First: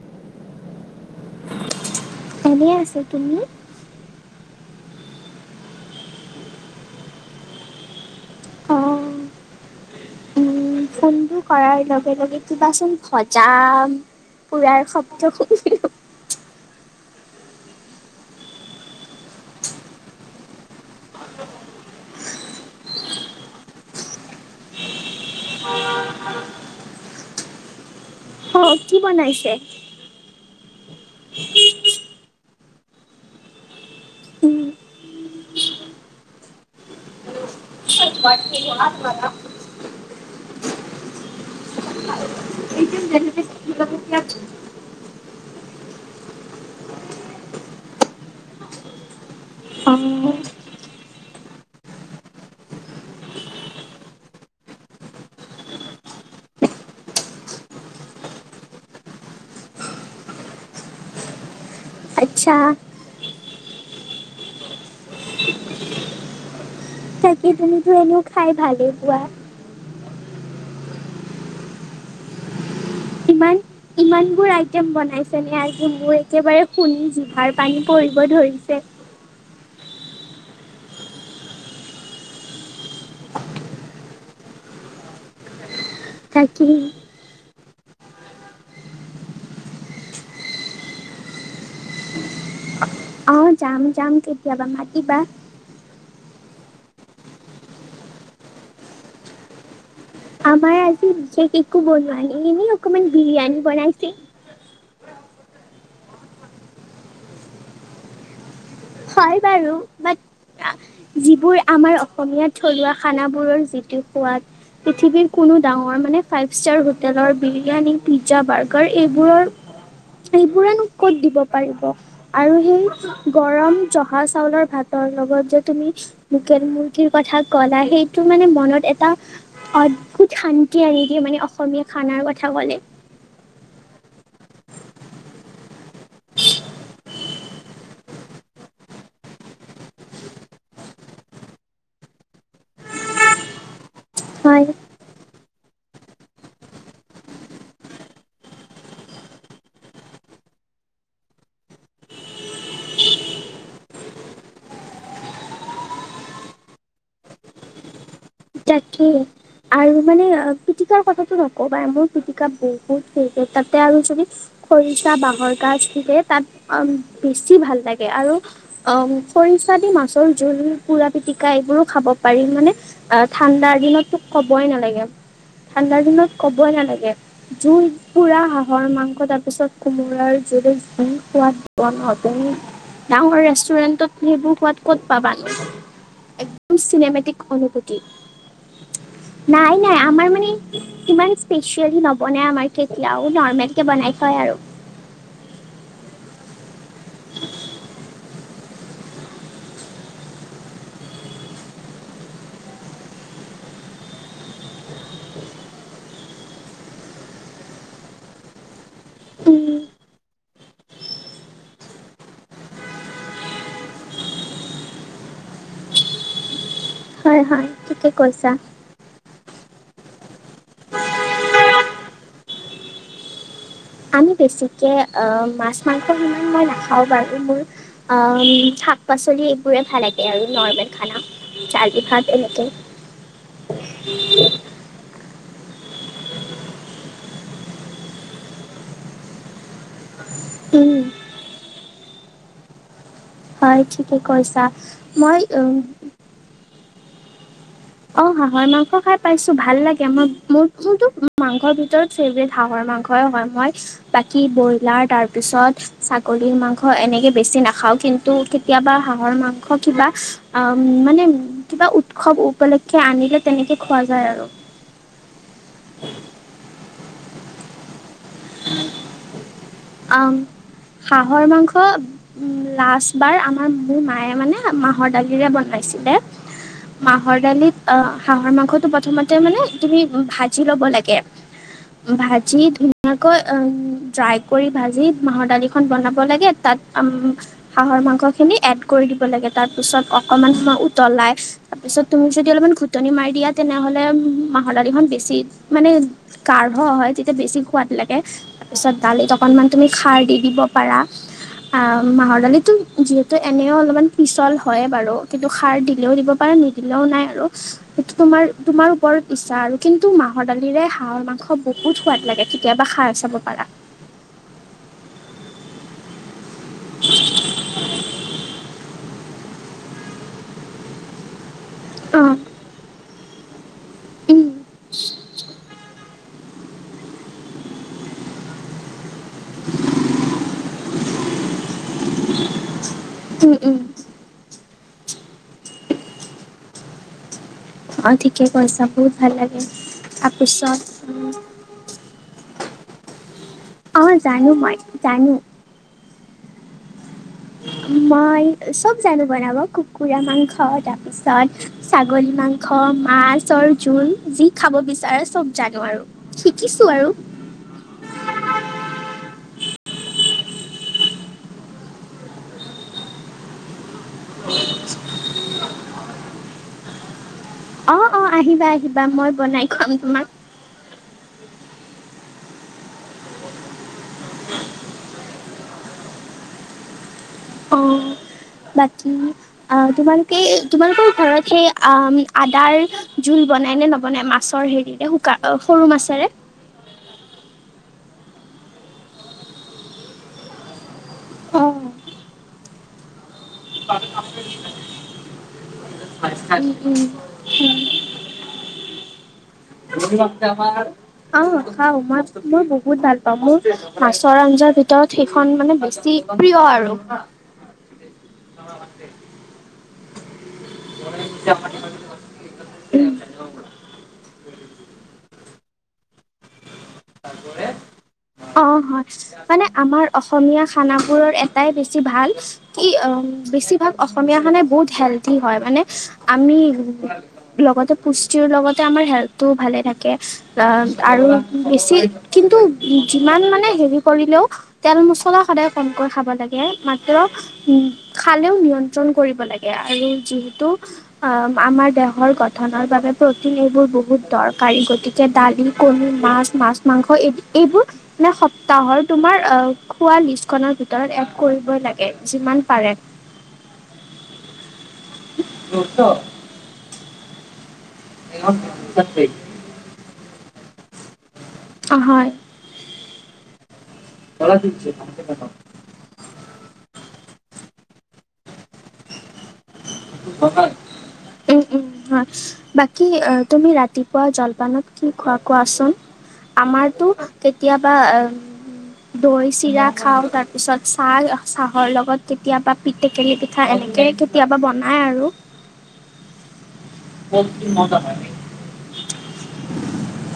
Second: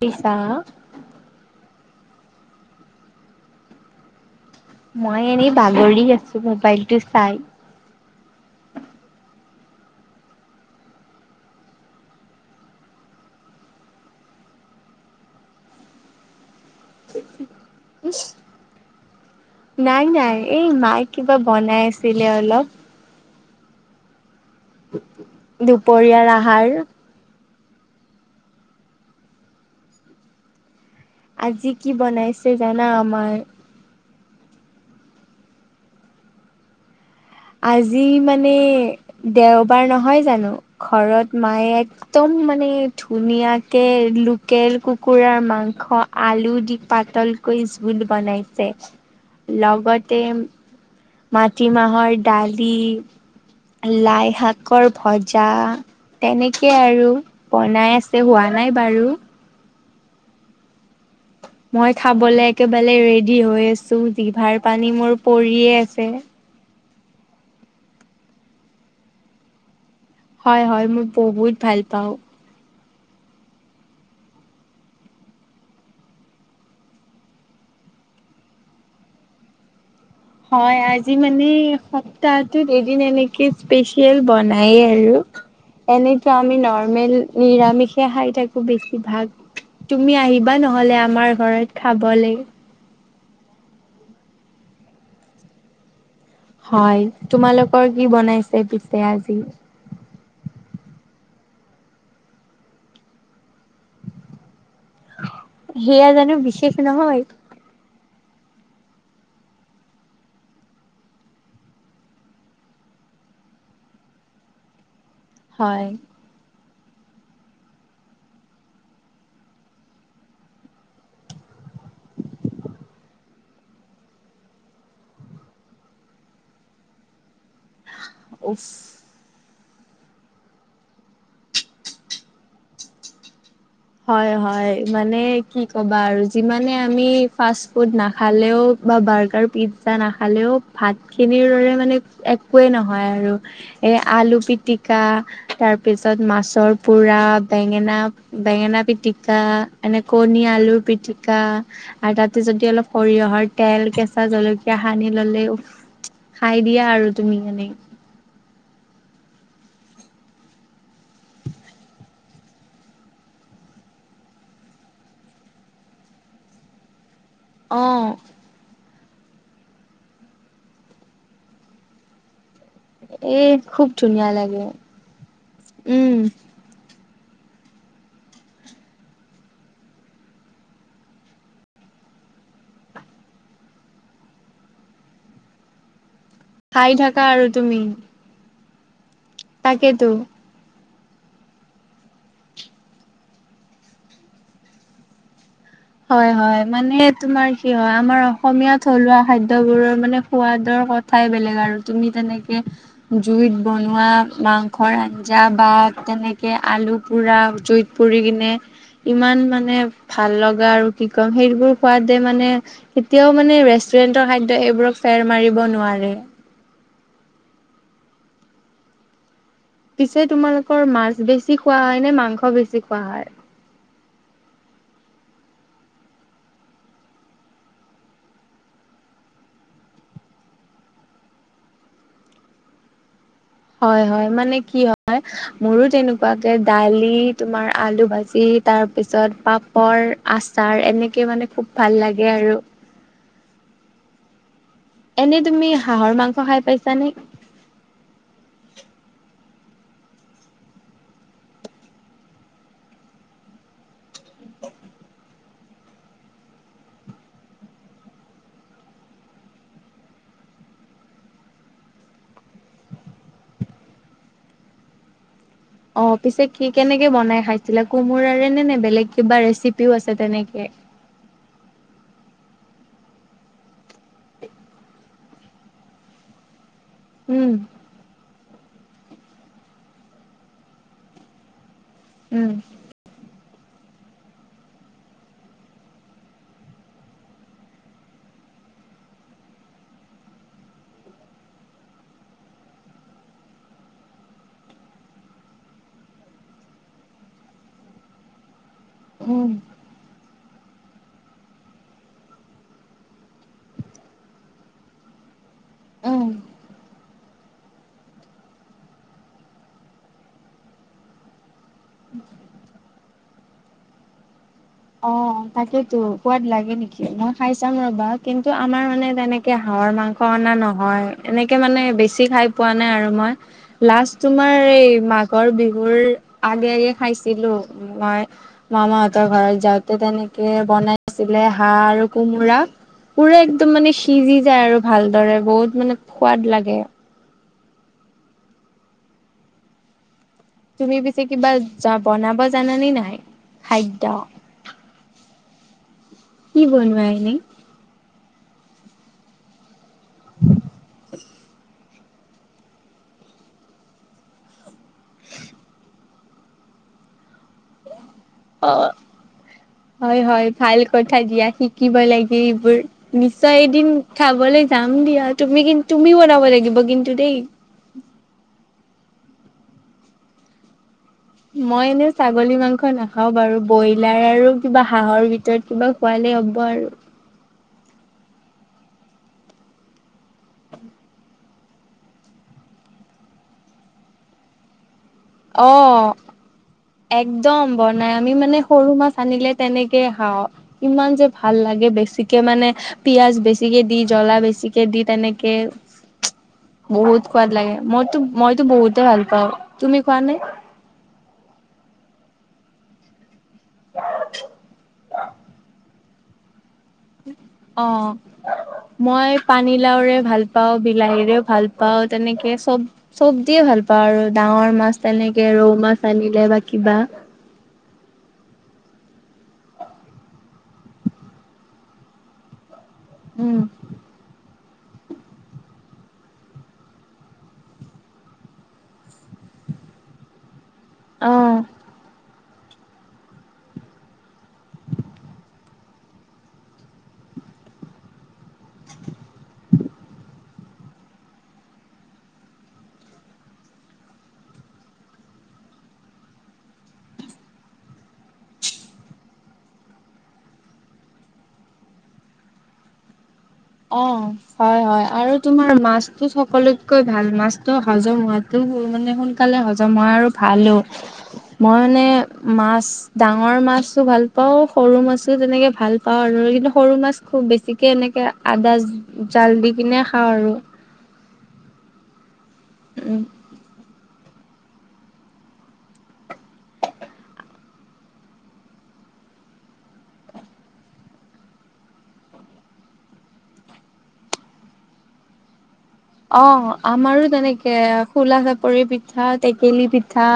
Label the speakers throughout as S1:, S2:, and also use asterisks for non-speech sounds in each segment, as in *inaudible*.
S1: পিছ আও *unintelligible*
S2: এনেই আছো। তুমি?
S1: মই এনেই বাগৰি আছো মোবাইল টো চাই।
S2: অ'। উম ফোনটো কৰাৰ লগে লগে কিবাচোন ভজা পুৰাৰ শব্দ শুনিলো।
S1: নাই নাই এই মায়ে কিবা বনাই আছিলে অলপ। দুপৰীয়াৰ আহাৰ।
S2: অ' কি বনাইছে?
S1: আজি কি বনাইছে জানা আমাৰ
S2: উম।
S1: আজি মানে দেওবাৰ নহয় জানো? ঘৰত মায়ে একদম মান মানে ধুনীয়া কে লোকেল কুকুৰাৰ মাংস আলু দি পাতলকৈ জোল বনাইছে। লগতে
S2: অঁ
S1: মাটিমাহৰ দালি, লাইশাকৰ ভজা তেনেকে আৰু বনাই আছে হোৱা নাই বাৰু। মই খাবলৈ
S2: আচ্ছা
S1: একেবাৰে ৰেডি হৈ আছো জিভাৰ পানী মোৰ পৰিয়ে আছে।
S2: তুমি তো এনেও খাই ভালেই পোৱা।
S1: হয় হয় মই বহুত ভাল পাওঁ।
S2: ইমান ইমান বোৰ আইটেম বনাইছেনে আজি মোৰ একেবাৰে শুনি জিভাৰ পানী পৰিব ধৰিছে।
S1: হয় আজি মানে সপ্তাহটোত এদিন এনেকে স্পেচিয়েল বনায়েই আৰু। এনেতো আমি
S2: তাকেই
S1: নৰ্মেল নিৰামিষে খাই থাকো বেছিভাগ। তুমি আহিবা নহ'লে আমাৰ ঘৰত খাবলে
S2: অ' যাম যাম কেতিয়াবা মাতিবা।
S1: হয় তোমালোকৰ কি বনাইছে পিছে আজি?
S2: আমাৰ আজি বিশেষকে একো বনোৱা নাই এনেই অকমান বিৰিয়ানী বনাইছে।
S1: সেয়া জানো বিশেষ নহয়?
S2: হয় বাৰু বাত যিবোৰ আমাৰ অসমীয়া থলুৱা খানাবোৰৰ যিটো সোৱাদ পৃথিৱীৰ কোনো
S1: হয়
S2: ডাঙৰ মানে ফাইভ ষ্টাৰ হোটেলৰ বিৰিয়ানী পিজ্জা বাৰ্গাৰ এইবোৰৰ এইবোৰেনো ক'ত দিব পাৰিব আৰু সেই গৰম জহা চাউলৰ ভাতৰ লগত যে তুমি লোকেল মুৰ কি কথা ক'লা সেইটো মানে
S1: উফ
S2: মনত এত এটা অদ্ভুত শান্তি আনি দিয়ে মানে অসমীয়া খানাৰ কথা কলে।
S1: হয় হয় মানে কি ক'বা আৰু যিমানে আমি ফাষ্ট ফুড নাখালেও বা বাৰ্গাৰ পিজ্জা নাখালেও ভাত খিনিৰ দৰে মানে একোৱেই নহয় আৰু। এ আলু
S2: হয়
S1: পিটিকা তাৰ পিছত মাছৰ পোৰা বেঙেনা বেঙেনা পিটিকা এনে কণী আলুৰ পিটিকা আৰু তাতে যদি অলপ সৰিয়হৰ তেল কেঁচা জলকীয়া সানি ললে ওফ খাই দিয়া আৰু তুমি মানে।
S2: তাকেই আৰু মানে পিটিকাৰ কথাটো নকবা মোক পিটিকা বহুত থে তাতে আৰু যদি খৰিচা বাঁহৰ গাজ থাকে তাত বেছি ভাল
S1: অ
S2: লাগে আৰু অ খৰিচা দি মাছৰ জোল পুৰা পিতিকা এইবোৰো খাব পাৰি মানে অ
S1: এ
S2: ঠাণ্ডাৰ
S1: খুব
S2: দিনততো
S1: ধুনীয়া লাগে
S2: কবই নালাগে ঠাণ্ডাৰ
S1: উম
S2: দিনত ক'বই নালাগে জোই পুৰা হাঁহৰ মাংস তাৰপিছত কোমোৰাৰ জোল জি সোৱাদ বনায় ডাঙৰ ৰেষ্টুৰেন্টত সেইবোৰ সোৱাদ ক'ত পাবা ন একদম
S1: খাই থাকা আৰু
S2: চিনেমেটিক
S1: তুমি
S2: অনুভূতি নাই নাই
S1: তাকেতো।
S2: আমাৰ মানে ইমান স্পেচিয়েলি নবনাই আমাৰ কেতিয়াও নৰ্মেল কে বনাই খোৱাই আৰু
S1: হয় হয় মানে তোমাৰ কি হয় আমাৰ অসমীয়া থলুৱা খাদ্যবোৰৰ মানে সোৱাদৰ কথা ঠাই বেলেগ আৰু তুমি যেনেকে জুইত বনোৱা মাংসৰ আঞ্জা বা তেনেকে আলু পোৰা জুইত পুৰি কিনে ইমান মানে
S2: উম,
S1: ভাল লগা আৰু কি কম সেইবোৰ সোৱাদে মানে কেতিয়াও মানে ৰেষ্টুৰেন্টৰ খাদ্য এইবোৰক ফেৰ মাৰিব নোৱাৰে
S2: হয় হয় ঠিকে কৈছা
S1: পিছে তোমালোকৰ মাছ বেছি খোৱা হয় নে মাংস বেছি খোৱা হয়
S2: আমি বেছিকৈ মাছ মাংস ইমান মই নাখাওঁ বাৰু মোৰ শাক পাচলি এইবোৰে ভাল লাগে আৰু নৰ্মেল খানা দালি ভাত এনেকে
S1: হয় হয় মানে কি হয় হয় মোৰো তেনেকুৱাকে দালি তোমাৰ আলু ভাজি তাৰ পিছত পাপ পৰ আচাৰ
S2: উম,
S1: এনেকে মানে খুব ভাল লাগে আৰু
S2: হয়, ঠিকে কৈছা।
S1: এনে
S2: মই
S1: তুমি
S2: উম,
S1: হাঁহৰ মাংস খাই পাইছা নে?
S2: অ' হাঁহ মাংস খাই পাইছো, ভাল লাগে। মই মোৰ মোৰতো মাংসৰ ভিতৰত ফেভেট হাঁহৰ মাংসই হয়, মই বাকী ব্ৰইলাৰ তাৰ পিছত। ছাগলীৰ মাংস এনেকে বেছি নাখাওঁ। কিন্তু কেতিয়াবা হাঁহৰ মাংস কিবা। অ' মানে কিবা উৎসৱ উপলক্ষে আনিলে তেনেকে খোৱা যায় আৰু।
S1: অ' পিছে কি কেনেকে বনাই খাইছিলে। কোমোৰাৰে নে নে বেলেগ কিবা ৰেচিপিও আছে
S2: আম
S1: তেনেকে।
S2: হাঁহৰ মাংস উম, লাষ্ট বাৰ আমাৰ মোৰ মায়ে মানে মাহৰ দালিৰে বনাইছিলে। মাহৰ
S1: উম
S2: দালিত অ' হাঁহৰ মাংসতটো প্ৰথমতে মানে তুমি ভাজি ল'ব লাগে।
S1: উম
S2: ভাজি ধো ধুনীয়া কৈ উ ড্ৰাই কৰি ভাজি মাহৰ দালিখন বনাব লাগে তাত হাঁহৰ মাংসখিনি এড কৰি দিব লাগে। তাৰ পিছত অকমান সময় উতলাই তাৰপিছত তুমি যদি অলপমান ঘুটনি মাৰি দিয়া। তেনে হ'লে মাহৰ দালিখন বেছি মানে। কাঢ় হয় তেতিয়া বেছি সোৱাদ লাগে। তাৰপিছত দালিত
S1: উম
S2: অকনমান। তুমি খাৰ দি দিব পাৰা। আ মাহৰ দালি যিহেতু এনেও অলপমান পিছল হয় বাৰু। কিন্তু সাৰ দিলেওঁ দিব
S1: উম
S2: পাৰা নিদিলেও নাই আৰু। সেইটো তোমাৰ তোমাৰ ওপৰত ইচ্ছা আৰু কিন্তু মাহৰ দালিৰে হাঁহ মাংস বহুত বহুত সোৱাদ লাগে, কেতিয়াবা খাই চাব পাৰা।
S1: অ' তাকেইেতো সোৱাদ লাগে নেকি, মই খাই চাম ৰবা কিন্তু আমাৰ মানে তেনেকে। এ হাঁহৰ মাংস অনা নহয়, এনেকে মানে
S2: অ
S1: বেছি খাই পোৱা নাই আৰু মই। লাষ্ট
S2: উম
S1: তোমাৰ এই মাঘৰ বিহুৰ আগে আগে খাইছিলো মই। মামাহত ঘৰত। যাওঁতে তেনেকে বনাইছিলে হাঁহ আৰু কোমোৰা পুৰা
S2: উম
S1: একদম
S2: উম
S1: মানে সিজি যায় আৰু ভালদৰে বহুত মানে সোৱাদ লাগে।
S2: অ' ঠিকে কৈছা। বহুত ভাল লাগে। তাৰপিছত
S1: তুমি পিছে কিবা জব বনাব জানানে নাই? খাদ্য
S2: অ' জানো মই জানো।
S1: কি বনোৱা এনেই?
S2: মই, চ'ব জানো বনাব কুকুৰা মাংস তাৰপিছত, ছাগলী মাংস, মাছৰ জোল যি খাব বিচাৰে চ'ব জানো আৰু। শিকিছোঁ আৰু।
S1: অ' হয়, হয়, ভাল কথা দিয়া শিকিব লাগে এইবোৰৰ নিশ্চয় এদিন খাবলৈ যাম দিয়া, তুমি কিন্ত তুমি বনাব লাগিব কিন্তু দেই।
S2: অ' অ' আহিবা, আহিবা মই বনাই খোৱাম তোমাক।
S1: মই এনে ছাগলী মাংস নাখাওঁ বাৰু। ব্ৰইলাৰ আৰু কিবা হাঁহৰ ভিতৰত কিবা। খোৱালে হ'ব আৰু।
S2: অ' বাকী। অ' তোমালোকে, তোমালোকৰ ঘৰত সেই আ আদাৰ। জোল বনাই নে নবনাই মাছৰ হেৰিৰে। শুকা সৰু
S1: অ'।
S2: মাছেৰে
S1: একদম বনাই, আমি মানে সৰু মাছ আনিলে তেনেকে খাওঁ। ইমান যে ভাল
S2: অঁ
S1: লাগে, বেছিকে মানে পিয়াজ বেছি। বেছিকে দি জ্বলা বেছিকে দি তেনেকে বহুত সোৱাদ লাগে মই টো। মইতো বহুতে ভাল পাওঁ। তুমি খোৱা নে
S2: অ' খাও মই-মই বহুত ভাল মোৰ মাছৰ আঞ্জাৰ ভিতৰত সেইখন মানে বেছি প্ৰিয় আৰু,।
S1: অ, মই পানীলাওৰে ভাল। পাওঁ বিলাহীৰেও, ভাল পাওঁ তেনেকে চব-চব দিয়ে ভাল পাওঁ আৰু ডাঙৰ মাছ। তেনেকে ৰৌ মাছ আনিলে বা কিবা,।
S2: অ, হয় মানে, আমাৰ অসমীয়া খানাবোৰৰ এটাই বেছি ভাল কি অ
S1: উম
S2: বেছি,। ধ অসমীয়া খানাই বহুত হেল্ডি হয়, মানে আমি। লগতে পুষ্টিৰিৰ লগতে আমাৰ হেল্থটো ভালে থাকে অ আৰু
S1: অ
S2: বেছি,। কিন্তু, যিমান মানে হেৰি কৰিলেও তেল মছলা সদায় কমকৈ খাব লাগে। মাত্ৰ উ খালেও নিয়ন্ত,। কৰিব লাগে আৰু যিহেতু,। অ', মাৰ দেহৰ গঠনৰ বাবে প্ৰটিন এইবোৰ বহুত দৰকাৰী, গতিকে দালি কণ। মাছ, মাছ-মাংস এই এইবোৰ। *unintelligible* তম খ ভ, *inaudible*
S1: অ, হয়, হয় আৰু তোমাৰ মাছতো সকলোতকৈ ভাল মাছ। তটো হজম হোৱাটো মানে সোনকালে হজম হয়, আৰু ভালো মই মানে
S2: হয়
S1: মাছ ডাঙৰ মাছো ভাল পাও, সৰু মাছো তেনেকে ভালা। আৰু কিন্তু সৰু মাছ খুব বেছিকে এনেকে আদা জাল দি কিনে,। খাওঁ আৰু
S2: উম, উম হয় বাকি।
S1: উম
S2: তুমি ৰাতিপুৱা জলপানত কি খোৱা কোৱাচোন? আমাৰতো কেতিয়াবা,। দৈ চিৰা খাও, তাৰ পিছত চাহ-চাহৰ লগত কেতিয়াবা। টেকেলি পিঠা এনেকে কেতিয়াবা বনাই আৰু,।
S1: অ', মাৰো তেনেকে খোলা চাপৰি পিঠা, টেকেলি পিঠা,।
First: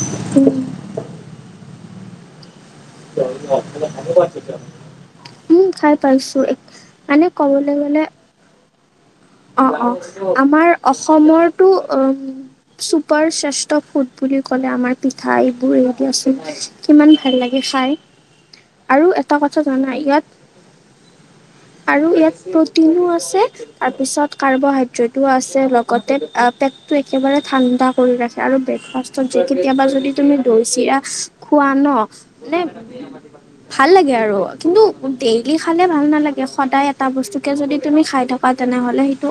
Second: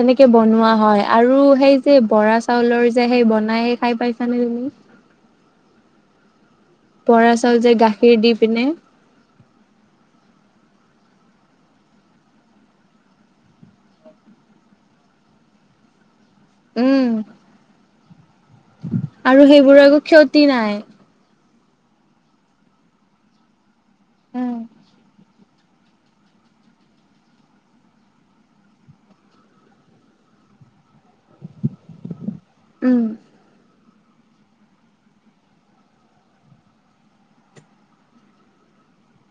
S1: তেনেকে
S2: উম
S1: বনোৱা হয় আৰু সেই যে বৰা চাউলৰ যে সেই বনাইে খাই পাইছা নে তুমি?
S2: উম', খাই পাইছো এক।
S1: বৰা চাউল যে গাখীৰ দি পিনে,।
S2: অ, অ আমাৰ অসমৰটো চুপাৰ শ্ৰেষ্ঠ ফুড বুলি ক'লে আমাৰ পিঠা এইবো,।
S1: উম,
S2: কিমান ভাল লাগে খাই আৰু এটা কথা
S1: সেইবোৰৰ
S2: জানা
S1: একো
S2: ইয়াত
S1: ক্ষতি নাই।
S2: আৰু ইয়াত প্ৰটিনো আছে, তাৰপিছত
S1: উম,
S2: কাৰ্বহাইড্ৰেটো আছে গোট পেটটো একেবাৰে ঠাণ্ডা কৰি ৰাখে, আৰু ব্ৰেকফাষ্টত যে কেতিয়াবা যদি তুমি দৈ চিৰা খোৱা ন নে
S1: উম,
S2: ভাল লাগে আৰু কিন্তু, ডেইলি খালে ভাল নালাগে সদায় এটা বস্তু কেে যদি তুমি খাই থকাত তেনেহলে সেইটো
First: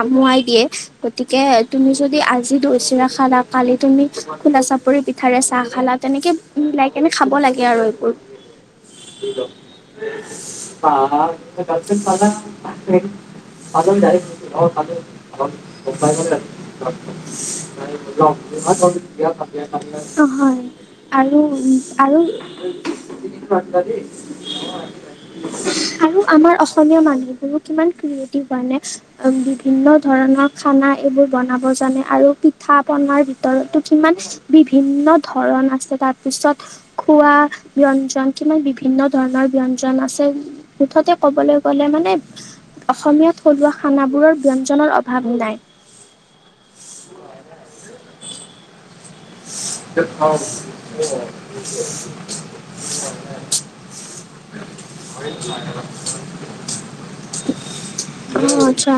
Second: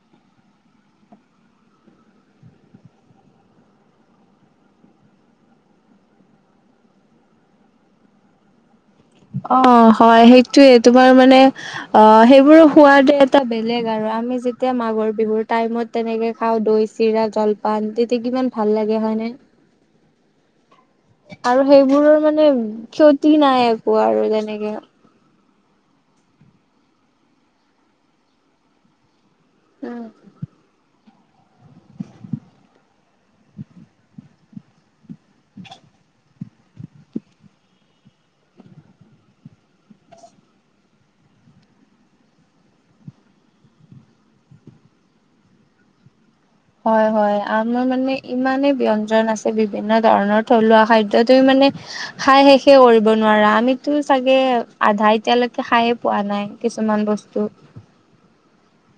S2: আমুৱাই দিয়ে গতিকে তুমি যদি আজি দৈ চিৰা খাৰ তুমি খোলা চাপৰি পিঠাৰে চাহ খালা তেনেকে মিলাই কেনে খাব লাগে আৰু এইবোৰ
S1: হয় অ', হয় সেইটোয়ে, তোমাৰ মানে অ সেইবোৰো সোৱাদ এটা বেলেগ আৰু, আমি যেতিয়া মাঘৰ বিহুৰ টাইমত তেনেকে খাওঁ দৈ চিৰা জলপান তেতিয়া কিমান ভাল লাগে হয়
S2: অ', হয় আৰু,
S1: সেইবোৰৰ
S2: আৰু
S1: মানে ক্ষতি নাই একো আৰু তেনেকে
S2: আৰু আমাৰ অসমীয়া মানুহবোৰো কিমান ক্ৰিয়েটিভ মানে বিভিন্ন
S1: হয়
S2: ধৰণৰ খানা এইবোৰ বনাব জানে, আৰু পিঠা পনাৰ ভিতৰতো কিমান বিভিন্ন ধৰণ আছে তাৰপিছত খোৱা ব্যঞ্জন কিমান বিভিন্ন ধৰণৰ ব্যঞ্জন আছে মুঠতে ক'বলৈ গ'লে মানে অসমীয়াত থলুৱা খানাবোৰৰ ব্যঞ্জনৰ অভাৱ নাই
S1: হয়, হয়, আমাৰ মানে ইমানে ব্য আছে বিভিন্ন ধৰণৰ থলুৱা খাদ্যয় তুমি মানে খাই শেষে কৰিব নোৱাৰা আমি টো চাগে আধা এতিয়ালৈকে খাইয়ে পোৱা নাই কিছুমান বস্তু
S2: অ', আচ্ছা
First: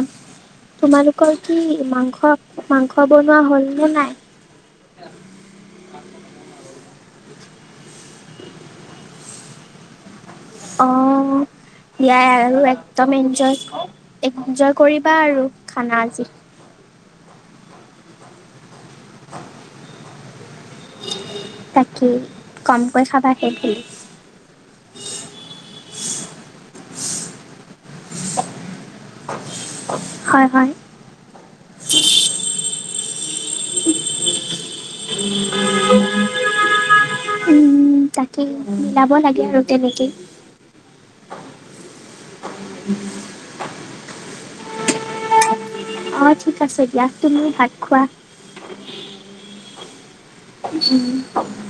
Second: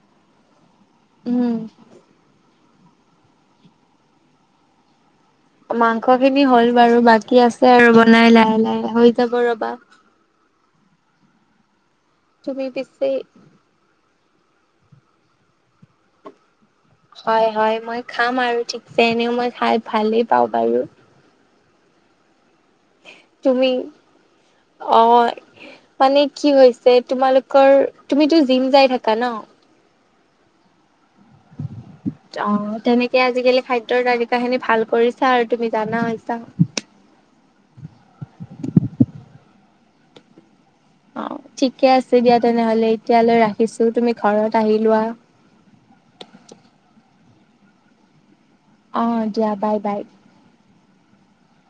S2: তোমালোকৰ
S1: উম
S2: কি মাংস মাংস বনোৱা হল নে নাই? *inaudible*
S1: মাংস খিনি হ'ল বাৰু বাকী আছে আৰু বনাই লাহে লাহে হৈ যাব ৰবা।
S2: অ', ইয়াই আৰু
S1: তুমি পিছে
S2: একদম এনজয় কৰ এনজয় কৰিবা আৰু খানা আজি।
S1: হয় - হয়, মই খাম আৰু ঠিকছে এনেও মই খাই ভালেই পাওঁ বাৰু।
S2: তাকে কমকৈ খাবা সেই
S1: তুমি
S2: খালি।
S1: অ', মানে কি হৈছে তোমালোকৰ তুমিতো জিম যাই থাকা ন?
S2: হয় হয়।
S1: অ', তেনেকে আজিকালি খাদ্যৰ তালিকা খিনি ভাল কৰিছা আৰু তুমি জানা হৈছা।
S2: তাকে মিলাব লাগে আৰু তেনেকে।
S1: অ', ঠিকে আছে দিয়া তেনেহলে এতিয়ালৈ ৰাখিছো তুমি ঘৰত আহি লোৱা।
S2: অ', ঠিক আছে দিয়া তুমিও ভাত খোৱা।
S1: অ', দিয়া বাই বাই।
S2: উম,